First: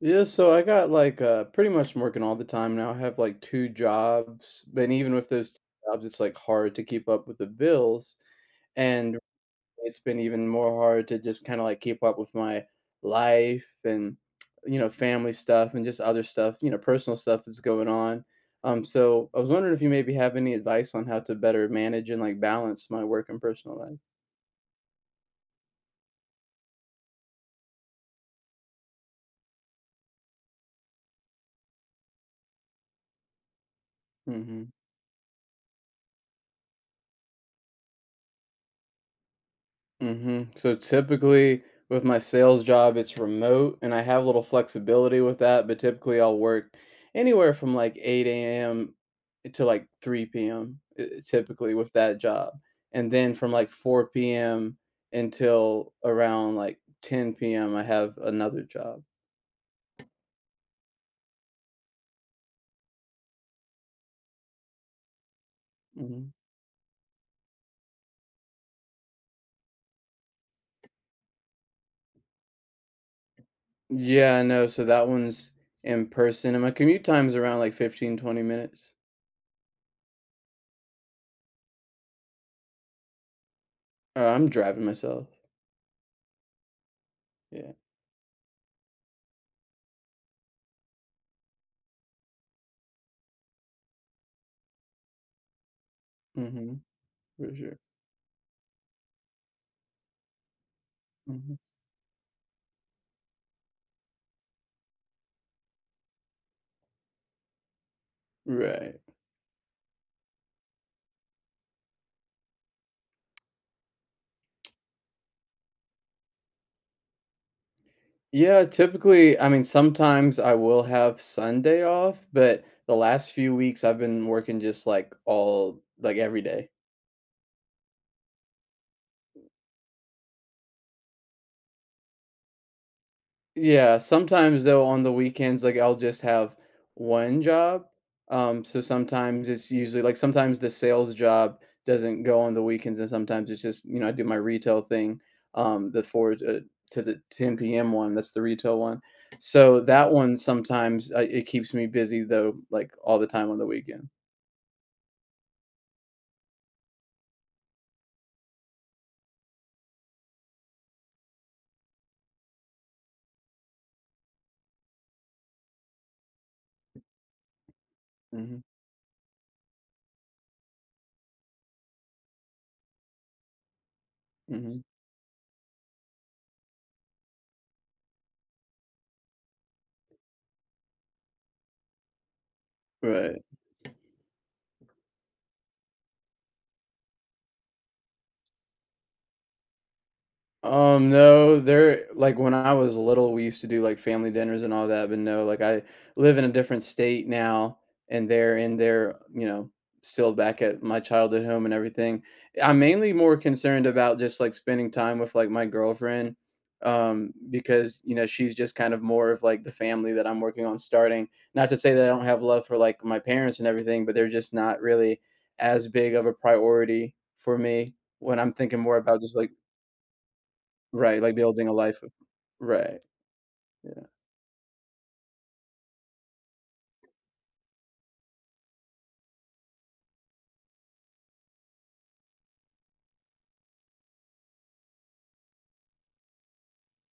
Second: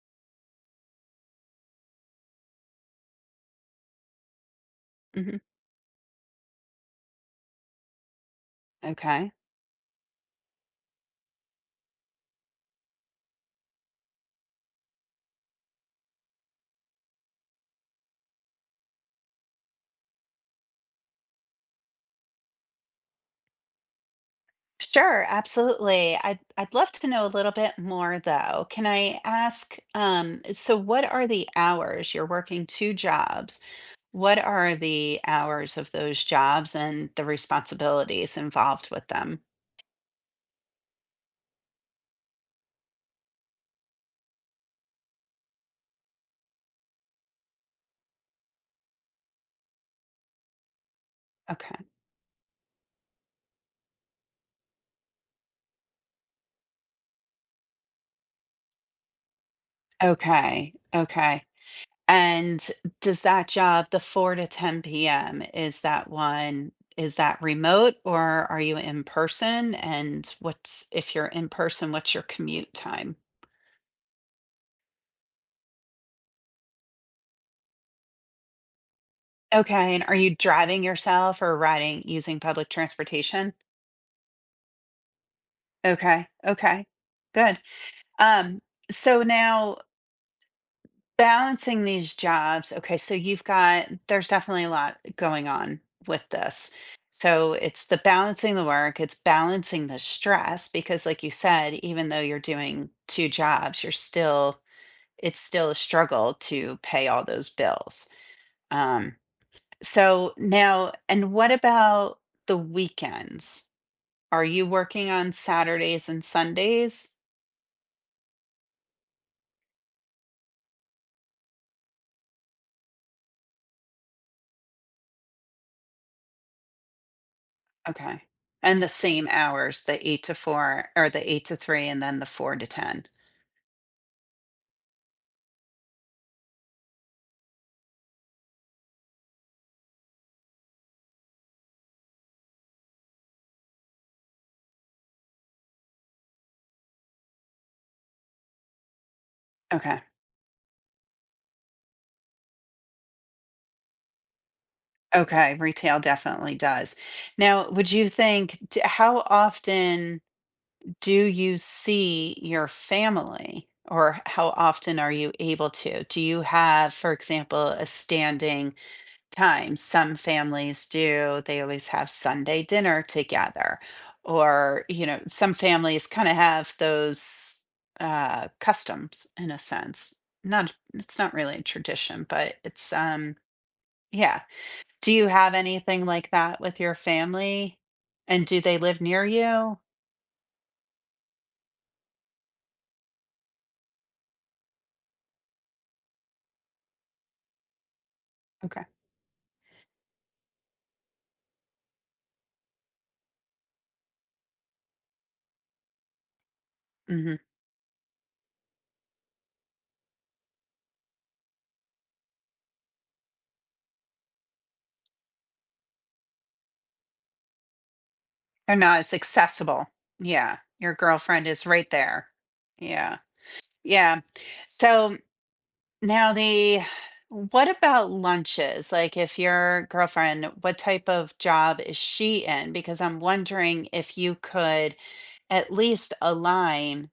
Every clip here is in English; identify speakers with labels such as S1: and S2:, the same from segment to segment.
S1: Yeah, so I got like pretty much I'm working all the time now. I have like two jobs, but even with
S2: Hmm.
S1: those two jobs, it's like hard to keep up with the bills. And
S2: Okay.
S1: it's been even more hard to just kind of like keep up with my life and family stuff and just other stuff, personal stuff that's going on. So I was wondering if you maybe have any advice on how to better manage and like balance my work and personal life.
S2: Sure, absolutely. I'd love to know a little bit more though. Can I ask, so what are the hours? You're working two jobs. What
S1: Hmm.
S2: are the hours of those jobs and the responsibilities involved with them?
S1: Mhm. So typically with my sales job, it's remote and I have a little flexibility with that, but typically I'll work anywhere from like 8 a.m. to like 3 p.m. Typically
S2: Okay.
S1: with that job. And then from like 4 p.m. until around like 10 p.m., I have another job.
S2: Okay, okay. And does that job, the 4 to 10 p.m.,
S1: Hmm.
S2: is that remote or are you in person? And if you're in person, what's your commute time?
S1: Yeah, no. So that one's in person and my commute time's around like 15-20 minutes.
S2: Okay, and are you driving yourself or riding using public transportation?
S1: I'm driving myself.
S2: Okay, okay, good.
S1: Yeah.
S2: Um, so now balancing these jobs, okay, so you've got there's definitely a lot going on with this.
S1: Hmm.
S2: So
S1: For sure.
S2: it's the balancing the work, it's balancing the stress because like you
S1: Hmm.
S2: said, even though you're doing two jobs, you're still it's still a struggle to pay all those bills.
S1: Right.
S2: Um, so now, and what about the weekends? Are you working on Saturdays and Sundays?
S1: Yeah, typically, I mean, sometimes I will have Sunday off, but the last few weeks I've been working just like all like every day.
S2: Okay. And the same hours, the 8 to 4 or the 8 to 3 and then the 4 to 10.
S1: Yeah, sometimes though on the weekends, like I'll just have one job. So sometimes it's usually like sometimes the sales job doesn't go on the weekends, and sometimes it's just I do my retail thing. The 4 to the 10 p.m. one, that's the retail one. So
S2: Okay.
S1: that one sometimes it keeps me busy though, like all the time on the weekend.
S2: Okay, retail definitely does. Now, would you think d how often do you see your family? Or how often are you able to? Do you have, for example, a
S1: Mm-hmm.
S2: standing time? Some families do. They always have Sunday dinner together.
S1: Mhm.
S2: Or, you know, some families kind of have those customs in a sense. Not, it's not really a tradition, but it's,
S1: Right.
S2: yeah. Do you have anything like that with your family? And do they live near you?
S1: No, there like, when I was little, we used to do, like, family dinners and all that, but no, like, I live in a different state now, and they're in
S2: Okay.
S1: their, still back at my childhood home and everything. I'm mainly more concerned about just, like, spending time with, like, my girlfriend,
S2: Hmm.
S1: because, she's just kind of more of, like, the family that I'm working on starting. Not to say that I don't have love for, like, my parents and everything, but they're just not really as big of a priority for me when I'm
S2: They're
S1: thinking more
S2: not as
S1: about just, like.
S2: accessible. Yeah. Your
S1: Right. Like
S2: girlfriend is
S1: building a
S2: right
S1: life of.
S2: there.
S1: Right,
S2: Yeah.
S1: yeah,
S2: Yeah. So, Now the What about lunches? Like if your girlfriend, what type of job is she in? Because I'm wondering if you could at least align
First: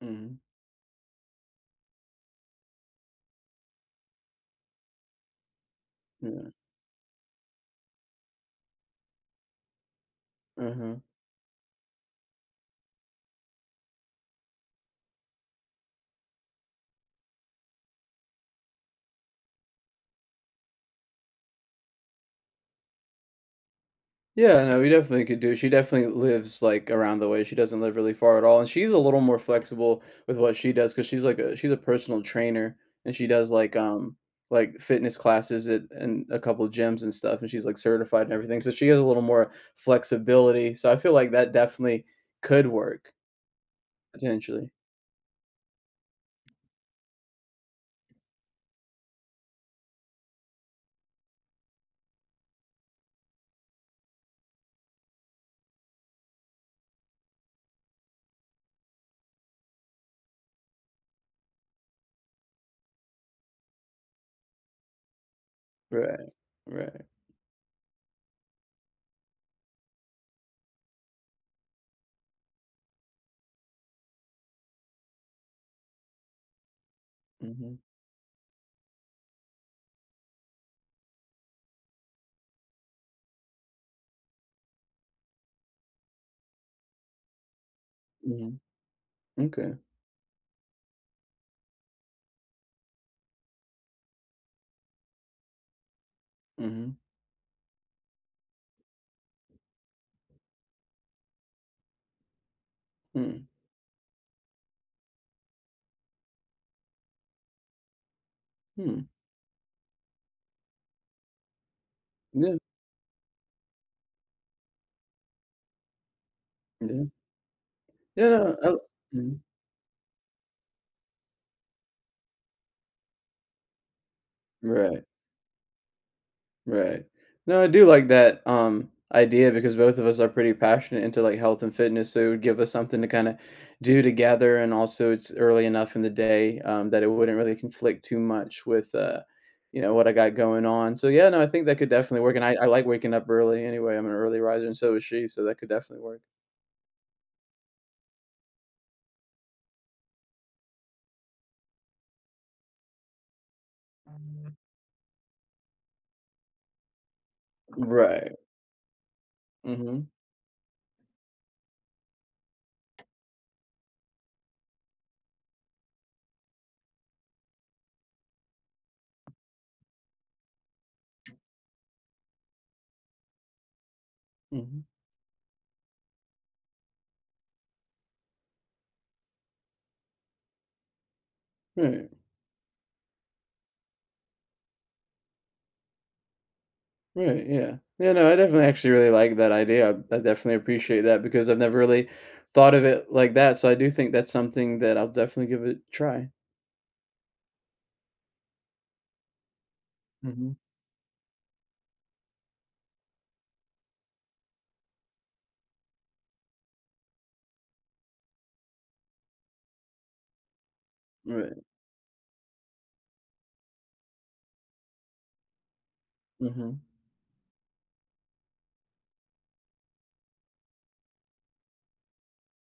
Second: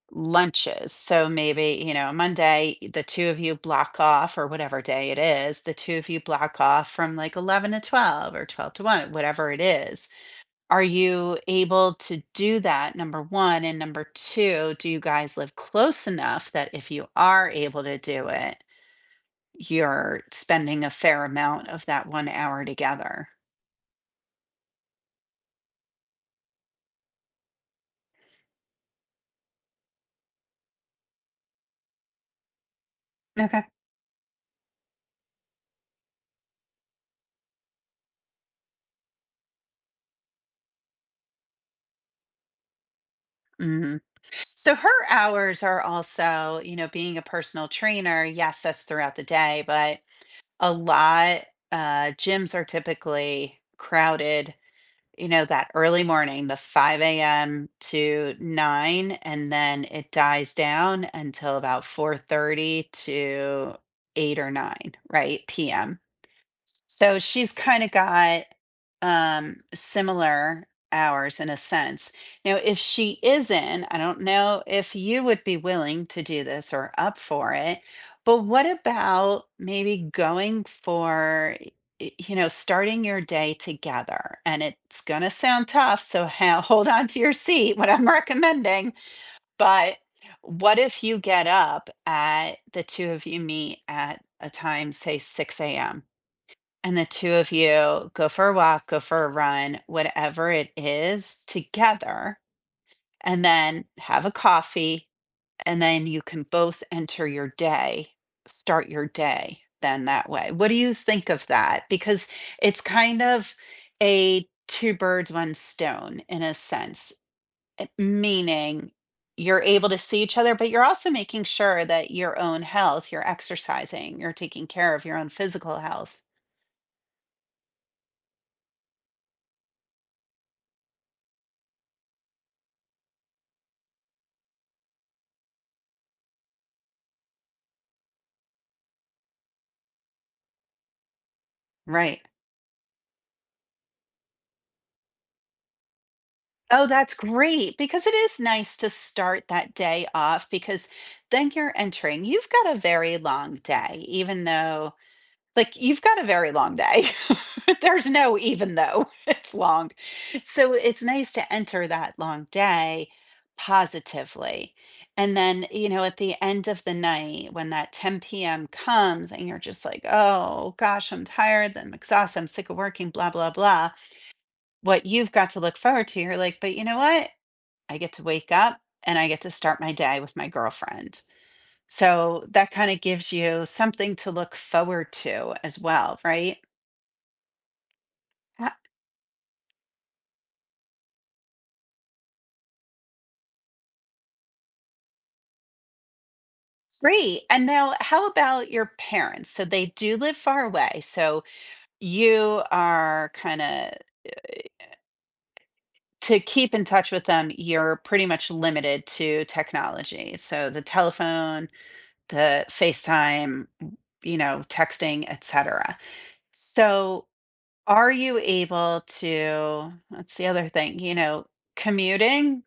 S1: mhm,
S2: lunches. So maybe, you know, Monday, the two of you block off, or whatever day it is, the two of you
S1: yeah,
S2: block off from like 11 to 12 or 12 to 1, whatever it is. Are
S1: uh-huh.
S2: you able to do that? Number one. And number two, do you guys live close enough that if you are able to do it, you're spending a fair amount of that 1 hour together.
S1: Yeah, no, we definitely could do she definitely lives, like, around the way, she doesn't live really far at all, and she's a little more flexible with what she does because she's a personal trainer, and she does,
S2: Okay.
S1: like, fitness classes at in a couple of gyms and stuff, and she's, like, certified and everything, so she has a little more flexibility, so I feel like that definitely could work,
S2: Mhm.
S1: potentially.
S2: So her hours are also, you know, being a personal trainer, yes, that's throughout the day, but a lot, gyms are typically crowded, you know, that early morning, the 5 a.m. to 9, and then it dies down until about 4:30 to 8 or 9, right, PM.
S1: Right, right,
S2: So she's kind of got similar hours in a sense. Now, if she isn't, I don't know if you would be willing to do this or up for
S1: mhm,
S2: it, but what about maybe going for, starting your day together? And it's going to sound tough, so hold on to your seat, what I'm
S1: mhm,
S2: recommending.
S1: okay,
S2: But what if you get up at the two of you meet at a time, say 6 a.m.?
S1: mhm,
S2: And the 2 of you go for a walk, go for a run, whatever it is together, and
S1: hmm,
S2: then have a coffee, and then you can both enter your day start
S1: hmm,
S2: your day then that way. What do you think of that? Because
S1: yeah,
S2: it's kind of a 2 birds, 1 stone in a
S1: yeah.
S2: sense, eh,
S1: Yeah, no, I l
S2: meaning
S1: mhm.
S2: you're able to see each other, but you're also making sure that your own health, you're exercising, you're taking care
S1: Right,
S2: of your own physical health.
S1: right. No, I do like that, idea because both of us are pretty passionate into, like, health and fitness, so it would give us something to kinda do together, and also it's early enough in the day, that it wouldn't really conflict too much with, what I got going on. So, yeah, no, I think that could
S2: Right.
S1: definitely work, and I like waking up early anyway. I'm an early riser, and so is she, so that could definitely work.
S2: Oh, that's great because it is nice to start that day off because then you're entering. You've got a very long day, even though, like, you've got a very long day. There's
S1: Right.
S2: no even though it's long.
S1: Mhm,
S2: So it's nice to enter that long day positively. And then, you know, at the end of the night, when that 10 p.m. comes and you're just like, oh gosh, I'm tired, I'm exhausted, I'm sick of working, blah, blah, blah,
S1: mhm.
S2: what you've got to look forward to. You're like, but you know what? I get to wake up and I get to start my day with my girlfriend.
S1: Right.
S2: So that kind of gives you something to look forward to as well, right?
S1: Right, yeah. Yeah, no, I definitely
S2: Ha-
S1: actually really like that idea. I definitely appreciate that because I've never really thought of it like that. So I do think that's something that I'll definitely give it a try.
S2: Great. And now, how about your parents? So they do live
S1: Hmm.
S2: far away. So you are kind of to keep in touch with them, you're pretty much limited to technology. So the
S1: Right.
S2: telephone, the FaceTime, you know, texting, etc.
S1: Hmm.
S2: So Are you able to that's the other thing, you know, commuting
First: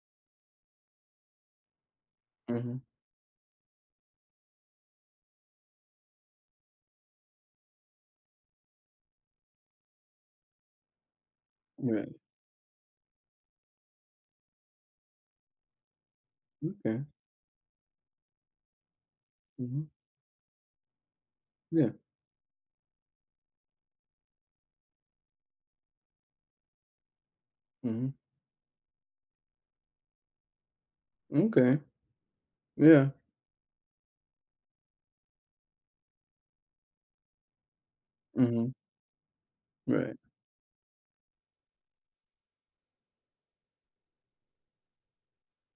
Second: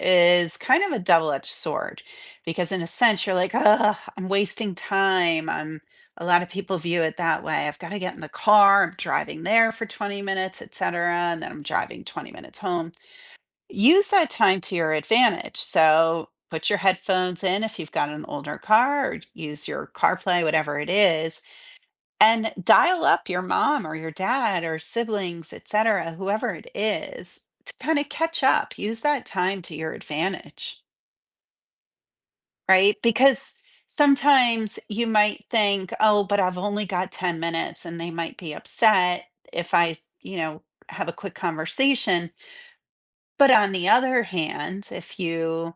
S2: is kind of a double-edged sword because
S1: Hmm.
S2: in a sense you're like, "Oh, I'm wasting time." I'm A lot of people view it that way. I've got to get in the car. I'm driving there for 20 minutes, et cetera, and then I'm driving
S1: Right.
S2: 20 minutes home. Use that time to your advantage. So put your
S1: Okay.
S2: headphones in if you've got an older car or use
S1: Hmm.
S2: your CarPlay, whatever it is,
S1: Yeah.
S2: and dial up your mom or your dad or siblings, etc., whoever it is, to kind of
S1: Hmm.
S2: catch up. Use that time to your advantage,
S1: Okay.
S2: right?
S1: Yeah.
S2: Because sometimes you might think, oh, but I've only got 10 minutes and they might be
S1: Hmm.
S2: upset if I,
S1: Right.
S2: you know, have a quick conversation. But on the other hand, if you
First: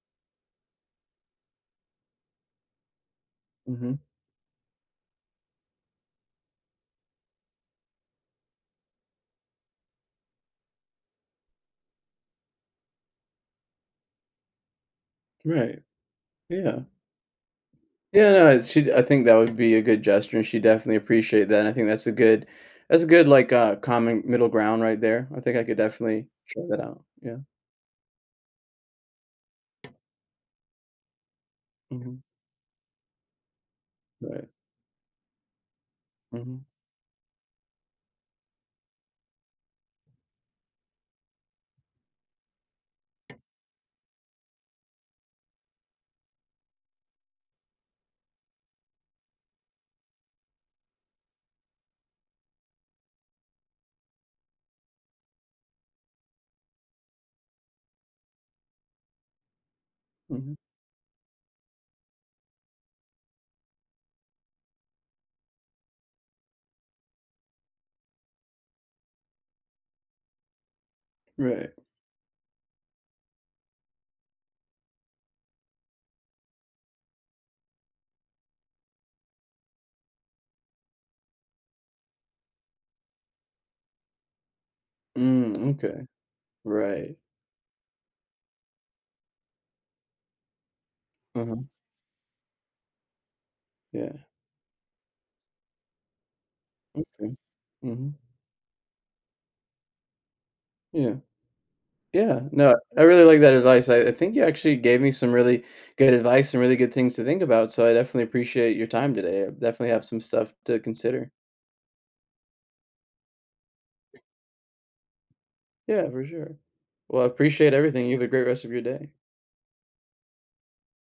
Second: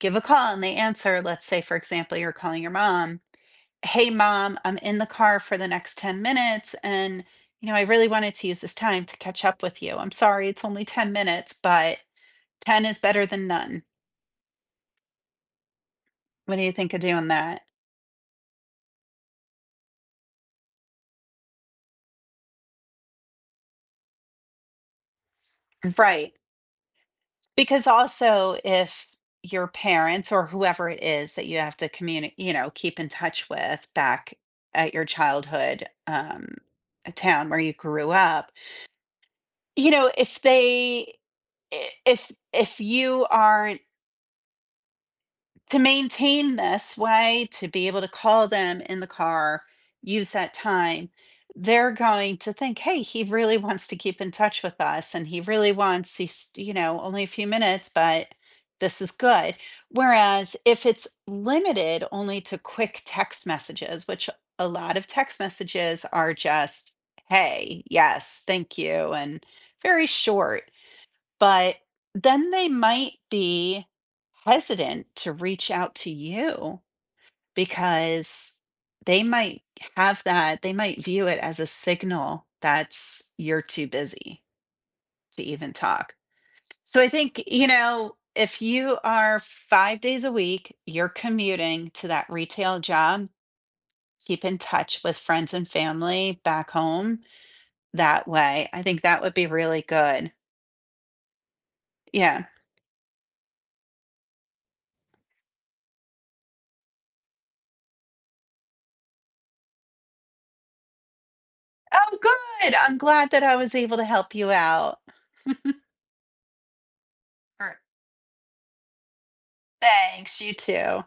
S2: give a call and they answer, let's say, for example, you're calling your mom,
S1: Hmm.
S2: hey mom, I'm in the car for the next 10 minutes and, you know, I really wanted to use this time to catch up with you. I'm sorry it's only 10 minutes, but 10 is better than none.
S1: Right.
S2: What do you
S1: Yeah.
S2: think of doing that?
S1: Yeah. No, she. I think that would be a good gesture, and she definitely appreciate that. And I think that's a good like common middle ground right there. I think I could definitely
S2: Right?
S1: try that out. Yeah.
S2: Because also, if your parents or whoever it is that you have to
S1: Hmm.
S2: communicate, you know, keep in touch with back
S1: Right.
S2: at your childhood
S1: Hmm.
S2: a town where you grew up, you know, if they if you are to maintain this way, to be able to call them in the car, use that time, they're going to think, hey, he really wants to keep in touch with us and he really wants, he's, you know, only a few minutes, but this is good.
S1: Mhm.
S2: Whereas if it's limited only to quick text messages, which a lot of text messages are just, hey, yes, thank you, and very short,
S1: Right.
S2: but then they might be hesitant to reach out to you because they might have that they might view it as a signal that's you're too busy to
S1: Mm,
S2: even
S1: okay.
S2: talk. So I
S1: Right.
S2: think, you know, if you are 5 days a week, you're
S1: Uh-huh.
S2: commuting to that retail job,
S1: Yeah.
S2: keep in touch with friends and family back home
S1: Okay. Mhm.
S2: that way. I think that would be really good.
S1: Yeah. Yeah.
S2: Yeah.
S1: No, I really like that advice. I think you actually gave me some really good advice and really good things to think about. So I definitely appreciate your time today. I definitely have some stuff to consider.
S2: Oh, good. I'm glad that I was able to help you out.
S1: Yeah, for sure. Well, I appreciate
S2: Or
S1: everything. You have a great rest of your day.
S2: thanks, you too.